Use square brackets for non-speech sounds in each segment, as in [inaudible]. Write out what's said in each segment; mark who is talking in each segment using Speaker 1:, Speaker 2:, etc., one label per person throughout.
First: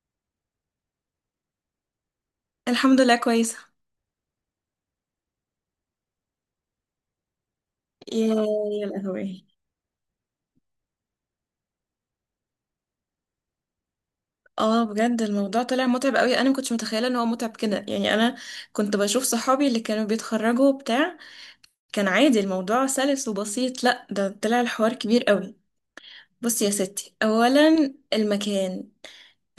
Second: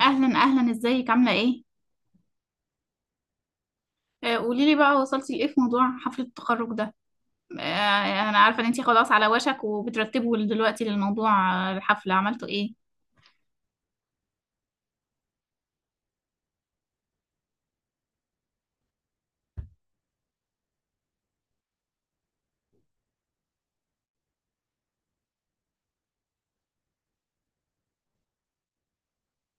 Speaker 1: اهلا اهلا، ازيك؟ عامله ايه؟
Speaker 2: الحمد لله كويسة،
Speaker 1: قولي لي بقى، وصلتي لايه في موضوع حفله التخرج ده؟ آه،
Speaker 2: يا
Speaker 1: انا عارفه ان انتي
Speaker 2: يا
Speaker 1: خلاص على
Speaker 2: لهوي.
Speaker 1: وشك وبترتبوا دلوقتي للموضوع، الحفله عملتوا ايه؟
Speaker 2: اه، بجد الموضوع طلع متعب قوي. انا ما كنتش متخيله ان هو متعب كده. يعني انا كنت بشوف صحابي اللي كانوا بيتخرجوا بتاع، كان عادي الموضوع سلس وبسيط. لا ده طلع الحوار كبير قوي. بصي يا ستي، اولا المكان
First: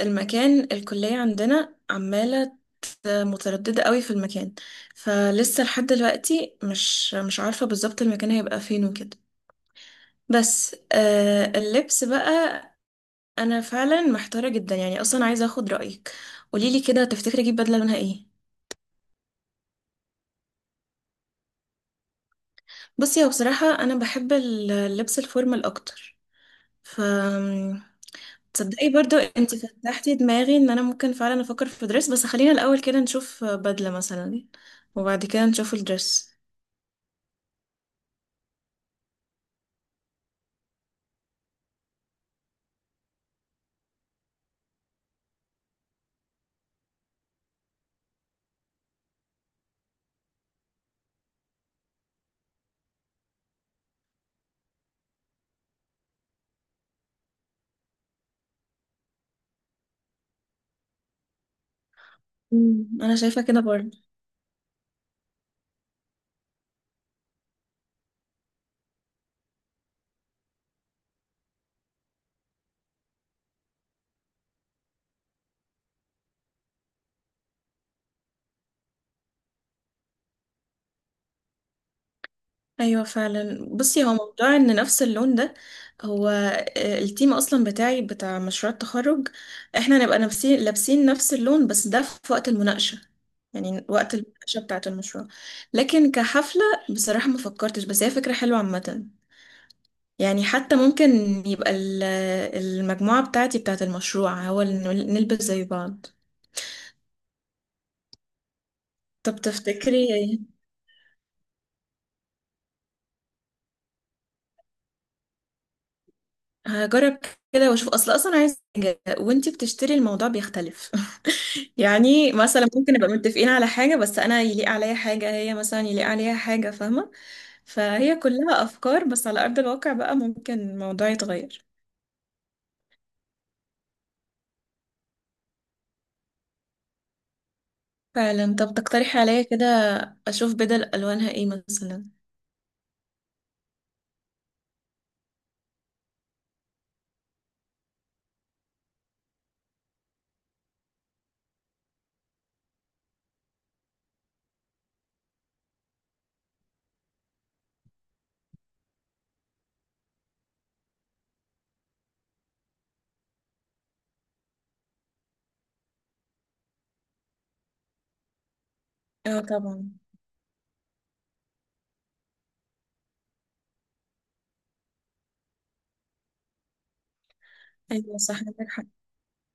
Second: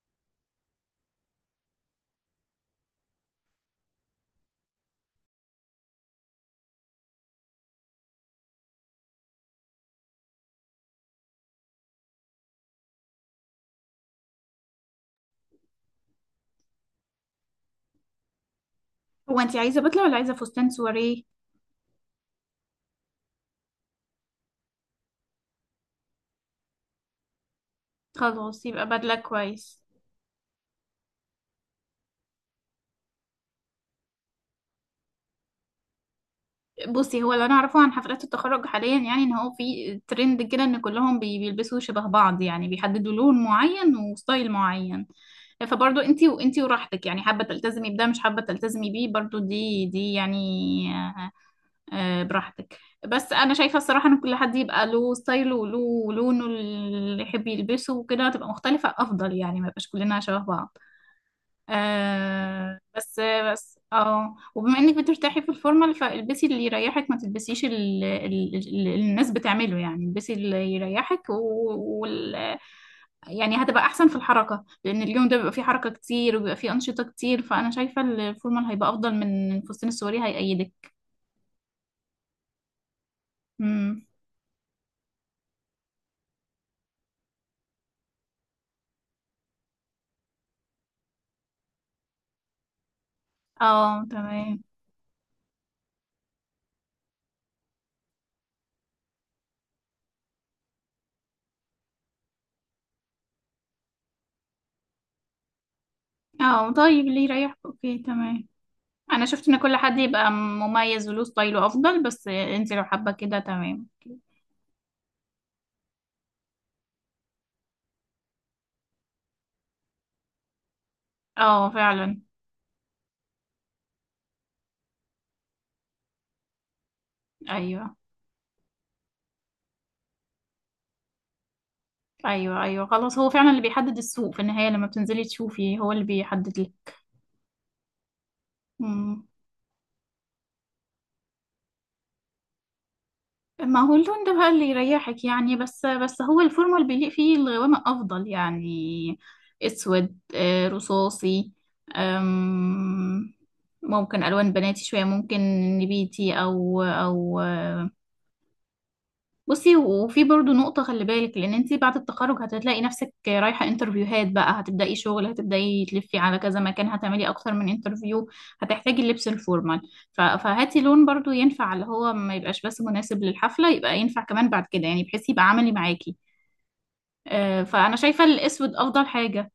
Speaker 2: المكان الكليه عندنا عماله متردده قوي في المكان. فلسه لحد دلوقتي مش عارفه بالظبط المكان هيبقى فين وكده. بس آه، اللبس بقى انا فعلا محتاره جدا. يعني اصلا عايزه اخد رايك. قوليلي كده، تفتكري اجيب بدله لونها ايه؟
Speaker 1: هو انتي عايزه بدله ولا عايزه فستان سواريه؟
Speaker 2: بصي هو بصراحه انا بحب اللبس الفورمال اكتر. ف
Speaker 1: خلاص يبقى
Speaker 2: تصدقي
Speaker 1: بدله
Speaker 2: برضو انت
Speaker 1: كويس.
Speaker 2: فتحتي دماغي ان انا ممكن فعلا افكر في دريس، بس خلينا الاول كده نشوف بدله مثلا، وبعد كده نشوف الدريس.
Speaker 1: بصي، هو اللي انا اعرفه عن حفلات التخرج حاليا يعني ان هو في ترند كده ان كلهم بيلبسوا شبه بعض، يعني بيحددوا لون معين وستايل معين. فبرضو انتي، وانتي وراحتك يعني، حابه تلتزمي بده، مش حابه تلتزمي بيه برضو، دي يعني. براحتك. بس انا شايفه الصراحه ان كل حد يبقى له ستايله وله ولونه اللي يحب يلبسه وكده، تبقى مختلفه افضل يعني، ما يبقاش كلنا شبه بعض. آه.
Speaker 2: انا
Speaker 1: بس
Speaker 2: شايفه كده
Speaker 1: بس
Speaker 2: برضو.
Speaker 1: اه وبما انك بترتاحي في الفورمال، فالبسي اللي يريحك، ما تلبسيش اللي الناس بتعمله يعني، البسي اللي يريحك وال، يعني هتبقى احسن في الحركه، لان اليوم ده بيبقى فيه حركه كتير وبيبقى فيه انشطه كتير، فانا شايفه الفورمال هيبقى افضل من الفستان السوري هيأيدك.
Speaker 2: ايوه فعلا. بصي
Speaker 1: امم.
Speaker 2: هو موضوع ان نفس اللون ده، هو التيم اصلا بتاعي بتاع مشروع التخرج، احنا نبقى نفسي لابسين نفس اللون، بس ده في وقت المناقشه، يعني
Speaker 1: اه،
Speaker 2: وقت المناقشه
Speaker 1: تمام.
Speaker 2: بتاعه المشروع. لكن كحفله، بصراحه ما فكرتش، بس هي فكره حلوه عامه. يعني حتى ممكن يبقى ال- المجموعه بتاعتي بتاعه المشروع هو اللي نلبس زي بعض.
Speaker 1: اه طيب، اللي يريحك، اوكي تمام. انا
Speaker 2: طب
Speaker 1: شفت ان كل حد
Speaker 2: تفتكري،
Speaker 1: يبقى مميز وله ستايله افضل، بس انت لو حابه كده تمام.
Speaker 2: هجرب كده واشوف، اصلا عايز حاجة، وانتي بتشتري الموضوع بيختلف. [laughs]
Speaker 1: اه فعلا.
Speaker 2: يعني مثلا ممكن نبقى متفقين على حاجة، بس انا يليق عليا حاجة، هي مثلا يليق عليها حاجة، فاهمة؟
Speaker 1: ايوه.
Speaker 2: فهي كلها افكار، بس على ارض الواقع بقى ممكن الموضوع يتغير.
Speaker 1: ايوه خلاص، هو فعلا اللي بيحدد السوق في النهايه، لما بتنزلي تشوفي هو اللي بيحدد لك.
Speaker 2: فعلا. طب تقترحي
Speaker 1: مم.
Speaker 2: عليا كده، اشوف بدل الوانها ايه مثلا.
Speaker 1: ما هو اللون ده بقى اللي يريحك يعني، بس هو الفورمال بيليق فيه الغوامق افضل يعني، اسود، رصاصي، أم، ممكن الوان بناتي شويه، ممكن نبيتي او. بصي، وفي برضو نقطة خلي بالك، لأن انتي بعد التخرج هتلاقي نفسك رايحة انترفيوهات بقى، هتبدأي شغل، هتبدأي تلفي على كذا مكان، هتعملي أكتر من انترفيو، هتحتاجي اللبس
Speaker 2: اه
Speaker 1: الفورمال.
Speaker 2: طبعا.
Speaker 1: فهاتي لون برضو ينفع، اللي هو ما يبقاش بس مناسب للحفلة، يبقى ينفع كمان بعد كده يعني، بحيث يبقى عملي معاكي. فأنا
Speaker 2: ايوه
Speaker 1: شايفة
Speaker 2: صح، عندك
Speaker 1: الأسود
Speaker 2: حق.
Speaker 1: أفضل حاجة.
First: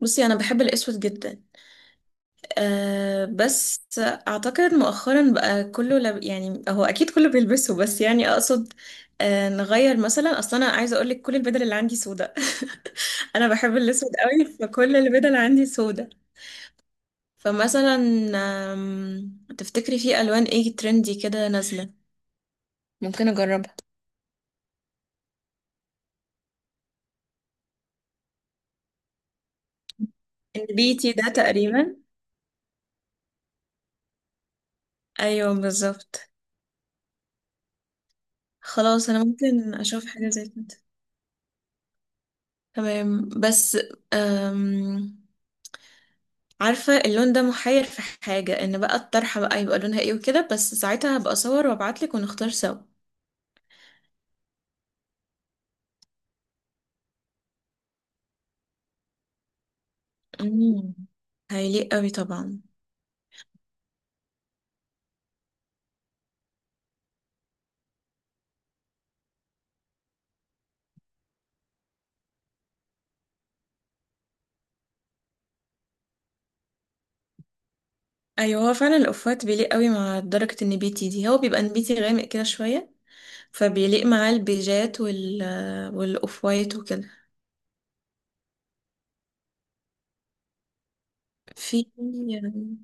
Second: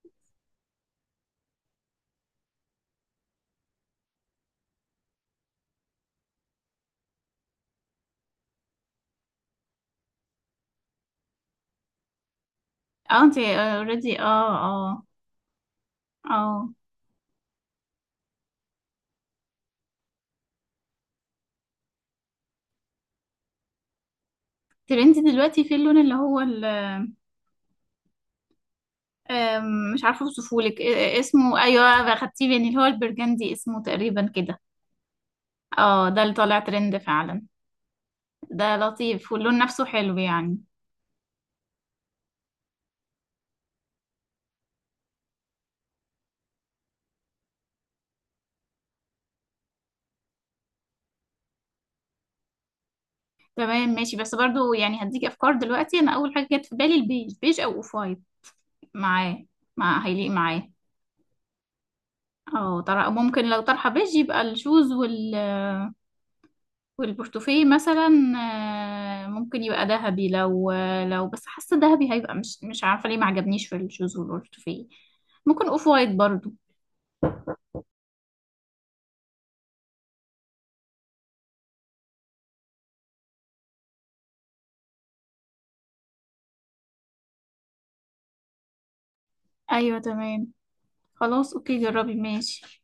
Speaker 2: بصي انا بحب الاسود جدا. أه بس أعتقد مؤخرا بقى يعني هو أكيد كله بيلبسه، بس يعني أقصد أه نغير مثلا. أصلا أنا عايزة أقولك كل البدل اللي عندي سودة.
Speaker 1: اه
Speaker 2: [laughs]
Speaker 1: انتي
Speaker 2: أنا بحب الأسود
Speaker 1: اوريدي،
Speaker 2: قوي،
Speaker 1: اه
Speaker 2: فكل
Speaker 1: اه
Speaker 2: البدل عندي سودة.
Speaker 1: اه.
Speaker 2: فمثلا، تفتكري في ألوان إيه ترندي كده نازلة؟ ممكن اجربها.
Speaker 1: ترندي دلوقتي في اللون اللي هو آم، مش عارفة اوصفهولك،
Speaker 2: البيتي
Speaker 1: إيه
Speaker 2: ده
Speaker 1: اسمه؟ ايوه،
Speaker 2: تقريبا؟
Speaker 1: اخدتيه مني، اللي هو البرجندي اسمه تقريبا كده.
Speaker 2: أيوه
Speaker 1: اه، ده
Speaker 2: بالظبط.
Speaker 1: اللي طالع ترند فعلا. ده
Speaker 2: خلاص أنا
Speaker 1: لطيف واللون
Speaker 2: ممكن
Speaker 1: نفسه
Speaker 2: أشوف
Speaker 1: حلو
Speaker 2: حاجة زي
Speaker 1: يعني.
Speaker 2: كده. تمام. بس أم... عارفة اللون ده محير في حاجة، ان بقى الطرحة بقى يبقى لونها ايه وكده، بس ساعتها هبقى اصور وابعتلك ونختار سوا.
Speaker 1: تمام ماشي، بس برضو يعني هديك افكار دلوقتي، انا اول حاجه جت في بالي البيج، بيج او اوف وايت معاه، مع، هيليق معاه.
Speaker 2: امم هيليق قوي طبعا.
Speaker 1: اه، طرح ممكن، لو طرحه بيج يبقى الشوز وال، والبورتوفيه مثلا ممكن يبقى ذهبي، لو لو بس حاسه ذهبي هيبقى، مش عارفه ليه ما عجبنيش في الشوز والبورتوفيه، ممكن اوف وايت برضو.
Speaker 2: ايوه هو فعلا الاوفات بيليق قوي مع درجة النبيتي دي، هو بيبقى نبيتي غامق كده شوية. فبيليق معاه البيجات والاوف وايت وكده.
Speaker 1: ايوه تمام. خلاص اوكي،
Speaker 2: في
Speaker 1: جربي ماشي.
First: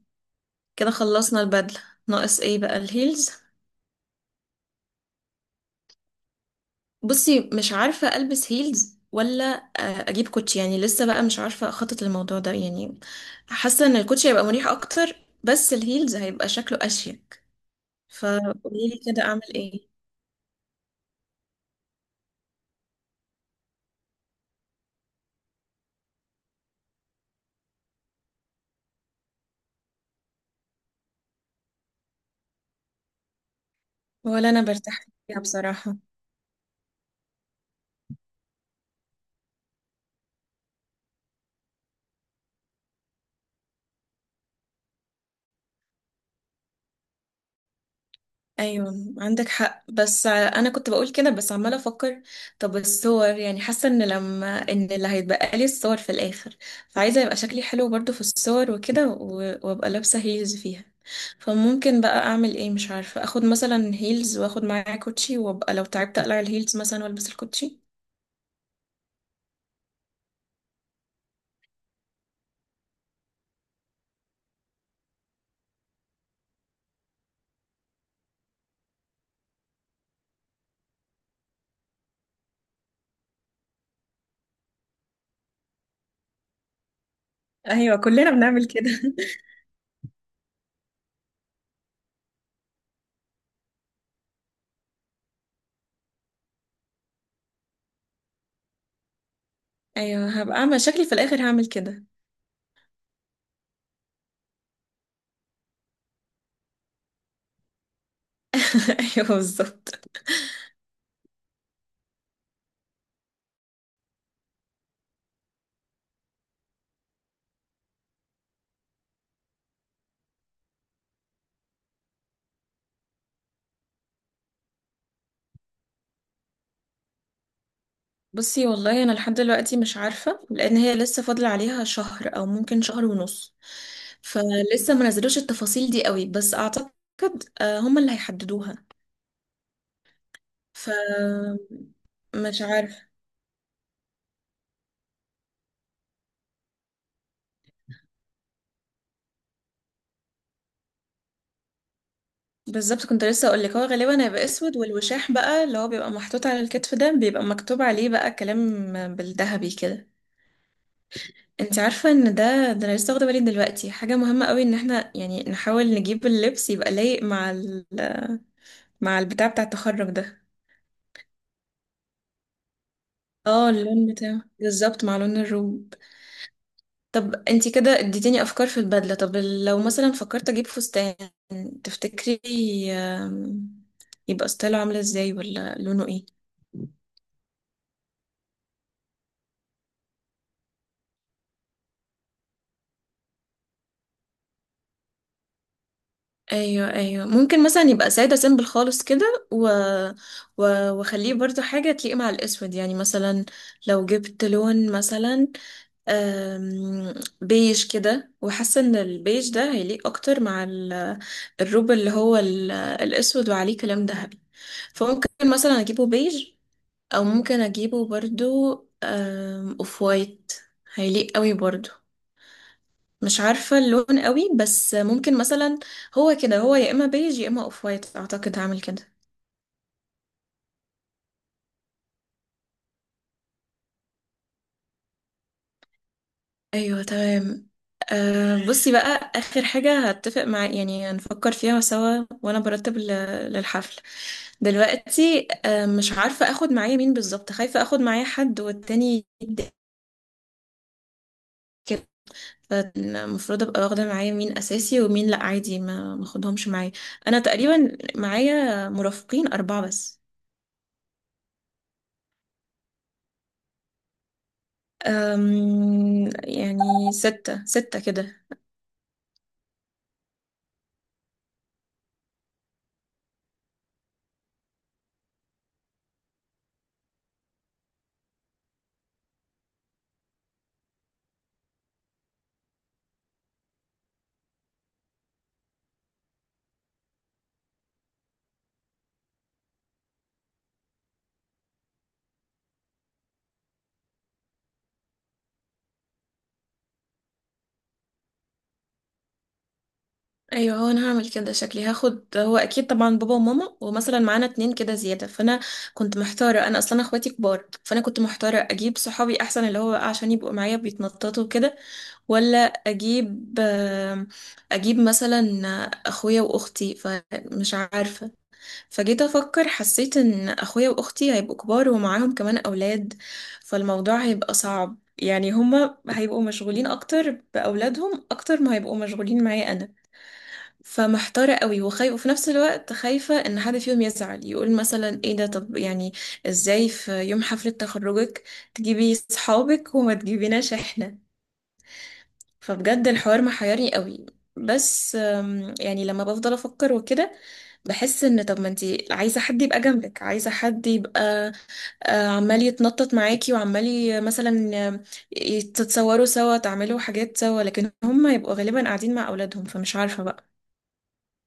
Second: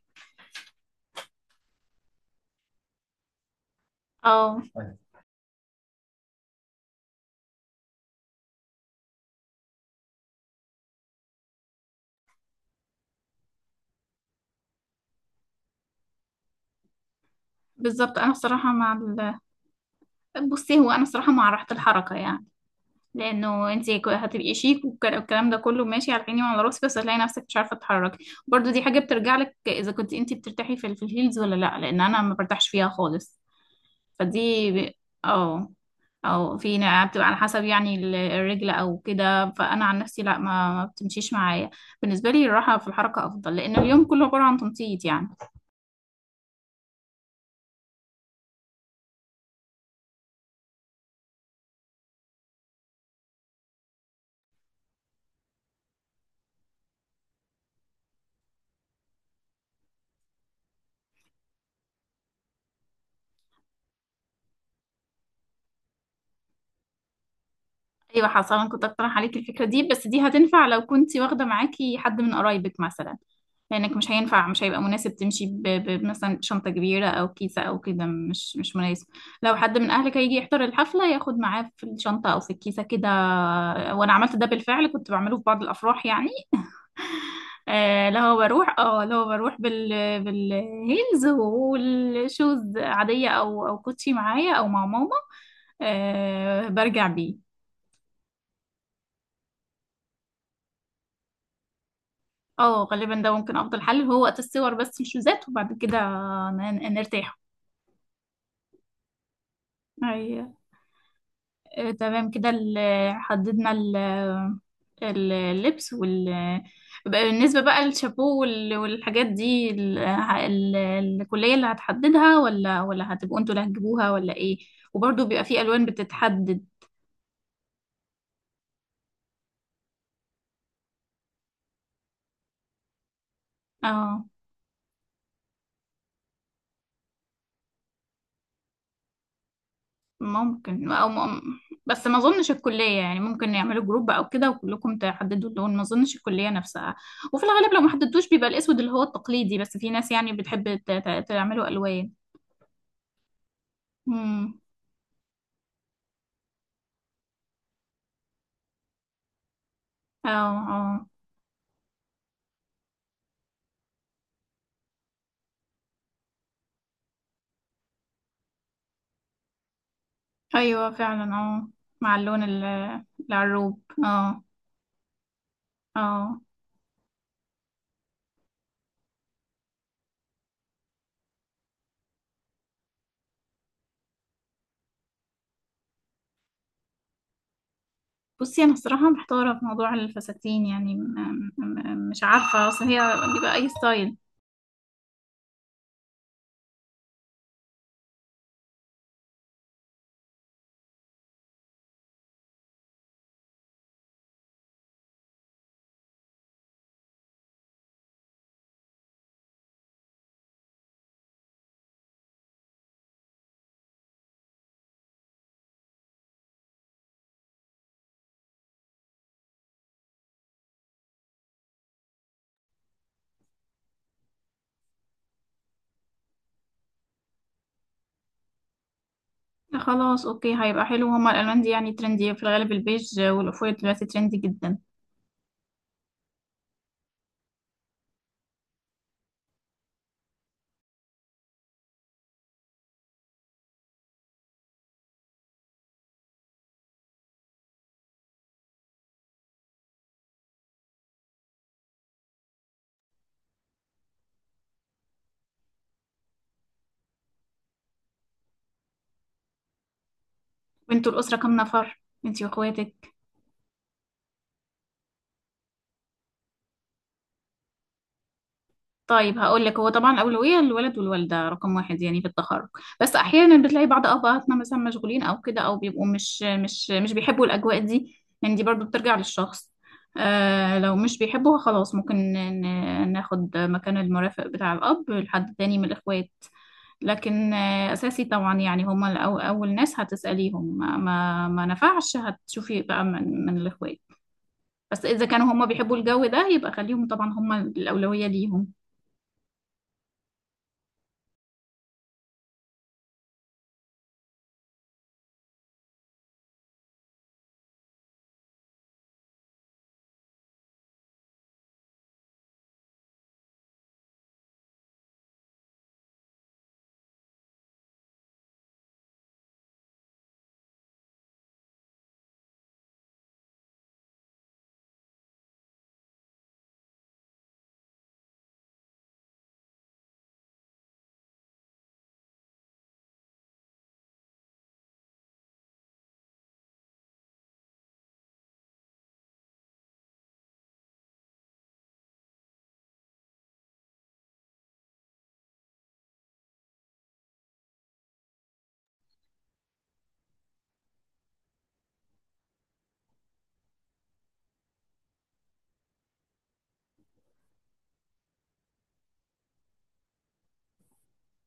Speaker 2: كده خلصنا البدلة، ناقص ايه بقى؟ الهيلز.
Speaker 1: اه طيب.
Speaker 2: بصي مش عارفة ألبس هيلز، ولا أجيب كوتشي؟ يعني لسه بقى مش عارفة أخطط للموضوع ده. يعني حاسة إن الكوتشي هيبقى مريح أكتر، بس الهيلز هيبقى شكله أشيك.
Speaker 1: بالظبط. انا بصراحه مع
Speaker 2: فقوليلي كده،
Speaker 1: ال...
Speaker 2: أعمل إيه؟
Speaker 1: بصي، هو انا بصراحه مع راحه الحركه يعني، لانه انت هتبقي شيك والكلام ده كله ماشي على عيني وعلى راسي، بس هتلاقي نفسك مش عارفه تتحركي. برضو دي حاجه بترجع لك، اذا كنت انت بترتاحي في الهيلز ولا لا، لان انا ما برتاحش فيها خالص.
Speaker 2: ولا أنا
Speaker 1: فدي ب...
Speaker 2: برتاح فيها
Speaker 1: اه،
Speaker 2: بصراحة.
Speaker 1: او في نقع بتبقى على حسب يعني الرجل او كده، فانا عن نفسي لا، ما بتمشيش معايا. بالنسبه لي الراحه في الحركه افضل، لان اليوم كله عباره عن تنطيط يعني.
Speaker 2: ايوه عندك حق، بس انا كنت بقول كده بس عماله افكر. طب الصور، يعني حاسه ان لما ان اللي هيتبقى لي الصور في الاخر، فعايزه يبقى شكلي حلو برضو في الصور وكده، وابقى لابسه هيلز فيها. فممكن بقى اعمل ايه؟ مش عارفه. اخد مثلا هيلز واخد معايا كوتشي، وابقى لو تعبت اقلع الهيلز مثلا والبس الكوتشي.
Speaker 1: ايوه حصل، انا كنت اقترح عليك الفكره دي، بس دي هتنفع لو كنت واخده معاكي حد من قرايبك مثلا، لانك مش هينفع، مش هيبقى مناسب تمشي مثلا شنطه كبيره او كيسه او كده، مش مناسب. لو حد من اهلك هيجي يحضر الحفله ياخد معاه في الشنطه او في الكيسه كده. وانا عملت ده بالفعل، كنت بعمله في بعض الافراح يعني،
Speaker 2: ايوه كلنا بنعمل كده.
Speaker 1: اللي هو
Speaker 2: [laughs]
Speaker 1: بروح بال، بالهيلز، والشوز عادية او كوتشي معايا او مع ماما، آه برجع بيه.
Speaker 2: ايوه هبقى اعمل شكلي في الاخر، هعمل كده.
Speaker 1: اه غالبا ده ممكن افضل حل، هو وقت الصور بس الشوزات، وبعد كده نرتاح.
Speaker 2: [laughs] ايوه بالظبط.
Speaker 1: ايوه. تمام كده، حددنا اللبس وال، بقى بالنسبة بقى للشابو والحاجات دي، الكلية اللي هتحددها ولا هتبقوا انتوا اللي هتجيبوها ولا ايه؟ وبرضه بيبقى في ألوان بتتحدد.
Speaker 2: بصي والله انا لحد دلوقتي مش عارفه، لان هي لسه فاضل عليها شهر او ممكن شهر ونص.
Speaker 1: اه
Speaker 2: فلسه ما نزلوش التفاصيل دي قوي، بس اعتقد هم اللي هيحددوها.
Speaker 1: ممكن، أو م...
Speaker 2: فمش
Speaker 1: بس ما اظنش الكلية
Speaker 2: عارفه
Speaker 1: يعني، ممكن يعملوا جروب او كده وكلكم تحددوا اللون، ما اظنش الكلية نفسها. وفي الغالب لو ما حددتوش بيبقى الاسود اللي هو التقليدي، بس في ناس يعني بتحب تعملوا ألوان.
Speaker 2: بالظبط. كنت لسه اقول لك هو غالبا هيبقى
Speaker 1: امم.
Speaker 2: اسود، والوشاح بقى اللي هو بيبقى محطوط على الكتف ده بيبقى مكتوب عليه بقى كلام بالذهبي كده.
Speaker 1: اه. آه.
Speaker 2: انت عارفه ان ده انا لسه واخده بالي دلوقتي، حاجه مهمه قوي، ان احنا يعني نحاول نجيب اللبس يبقى لايق مع ال... مع البتاع بتاع التخرج ده.
Speaker 1: ايوه فعلا، اه، مع اللون
Speaker 2: اه
Speaker 1: العروب،
Speaker 2: اللون بتاعه
Speaker 1: اه.
Speaker 2: بالظبط مع لون الروب.
Speaker 1: اه.
Speaker 2: طب انتي كده اديتيني افكار في البدله. طب لو مثلا فكرت اجيب فستان، تفتكري آم، يبقى ستايله عامل ازاي ولا لونه ايه؟
Speaker 1: بصي انا الصراحه محتاره في موضوع الفساتين يعني، مش عارفه، اصل هي بيبقى اي ستايل.
Speaker 2: ايوه ايوه ممكن مثلا يبقى ساده سيمبل خالص كده، و... و... واخليه برضو حاجه تليق مع الاسود. يعني مثلا لو جبت لون مثلا آم، بيج كده، وحاسه ان البيج ده هيليق اكتر مع الروب اللي هو الاسود وعليه كلام ذهبي. فممكن مثلا اجيبه بيج، او ممكن اجيبه برضو اوف وايت، هيليق قوي برضو. مش عارفه اللون قوي، بس ممكن مثلا هو كده، هو يا اما بيج يا اما اوف وايت، اعتقد هعمل كده.
Speaker 1: خلاص اوكي، هيبقى حلو هما الالوان دي يعني، ترندي في الغالب، البيج والاوف وايت دلوقتي ترندي جدا.
Speaker 2: ايوه تمام. أه بصي بقى اخر حاجه هتفق مع، يعني هنفكر فيها سوا، وانا برتب للحفل. دلوقتي أه مش عارفه اخد معايا مين بالظبط، خايفه اخد معايا حد والتاني يتضايق كده. فالمفروض ابقى واخده معايا مين اساسي ومين لا عادي ما ماخدهمش معايا. انا تقريبا معايا مرافقين اربعه بس.
Speaker 1: وانتوا الاسره كام نفر؟ انتي واخواتك.
Speaker 2: أم يعني ستة ستة كده.
Speaker 1: طيب هقول لك، هو طبعا أولوية للولد والوالدة رقم واحد يعني في التخرج. بس أحيانا بتلاقي بعض أبهاتنا مثلا مشغولين أو كده، أو بيبقوا مش بيحبوا الأجواء دي يعني، دي برضو بترجع للشخص. آه لو مش بيحبوها خلاص، ممكن ناخد مكان المرافق بتاع الأب لحد تاني من الإخوات. لكن آه أساسي طبعا يعني، هما أول ناس هتسأليهم، ما نفعش هتشوفي بقى من، من الإخوات. بس إذا كانوا هما بيحبوا الجو ده، يبقى خليهم طبعا، هما الأولوية ليهم.
Speaker 2: ايوه هو انا هعمل كده، شكلي هاخد، هو اكيد طبعا بابا وماما ومثلا معانا اتنين كده زياده. فانا كنت محتاره، انا اصلا أنا اخواتي كبار، فانا كنت محتاره اجيب صحابي احسن، اللي هو عشان يبقوا معايا بيتنططوا كده، ولا اجيب اجيب مثلا اخويا واختي، فمش عارفه. فجيت افكر، حسيت ان اخويا واختي هيبقوا كبار ومعاهم كمان اولاد، فالموضوع هيبقى صعب. يعني هما هيبقوا مشغولين اكتر باولادهم اكتر ما هيبقوا مشغولين معايا انا. فمحتارة قوي وخايفة، وفي نفس الوقت خايفة ان حد فيهم يزعل، يقول مثلا ايه ده؟ طب يعني ازاي في يوم حفلة تخرجك تجيبي صحابك وما تجيبيناش احنا؟ فبجد الحوار محيرني قوي. بس يعني لما بفضل افكر وكده، بحس ان، طب ما انتي عايزة حد يبقى جنبك، عايزة حد يبقى عمال يتنطط معاكي، وعمال مثلا تتصوروا سوا، تعملوا حاجات سوا، لكن هم يبقوا غالبا قاعدين مع اولادهم، فمش عارفة بقى.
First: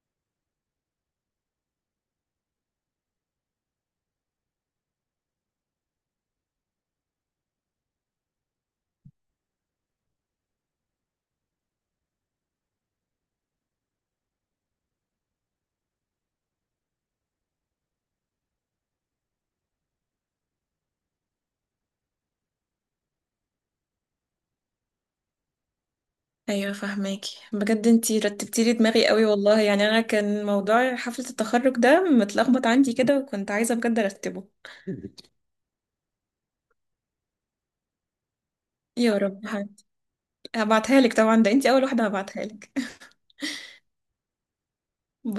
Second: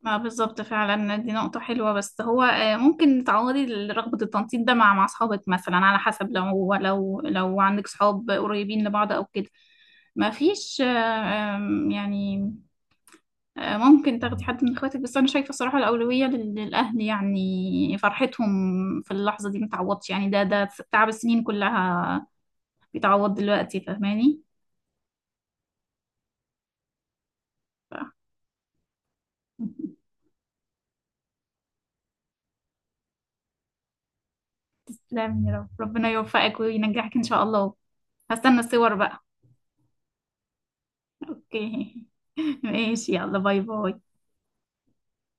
Speaker 1: ما بالظبط، فعلا دي نقطة حلوة، بس هو ممكن تعوضي رغبة التنطيط ده مع، مع أصحابك مثلا، على حسب لو عندك صحاب قريبين لبعض أو كده. ما فيش آه، آم، يعني، ممكن تاخدي حد من اخواتك، بس أنا شايفة صراحة الأولوية للأهل، يعني فرحتهم في اللحظة دي متعوضش يعني، ده تعب السنين كلها بيتعوض دلوقتي، فاهماني؟
Speaker 2: ايوه فهماكي بجد،
Speaker 1: ف-
Speaker 2: انتي رتبتي لي دماغي قوي والله. يعني انا
Speaker 1: [laughs]
Speaker 2: كان موضوع حفلة التخرج ده متلخبط عندي كده، وكنت عايزة بجد ارتبه. [laughs]
Speaker 1: تسلمي يا رب، ربنا يوفقك وينجحك إن شاء الله. هستنى الصور
Speaker 2: يا
Speaker 1: بقى.
Speaker 2: رب، هبعتها لك طبعا، ده انتي اول
Speaker 1: اوكي
Speaker 2: واحدة هبعتها
Speaker 1: [laughs]
Speaker 2: لك.
Speaker 1: ماشي، يلا باي باي.
Speaker 2: [laughs]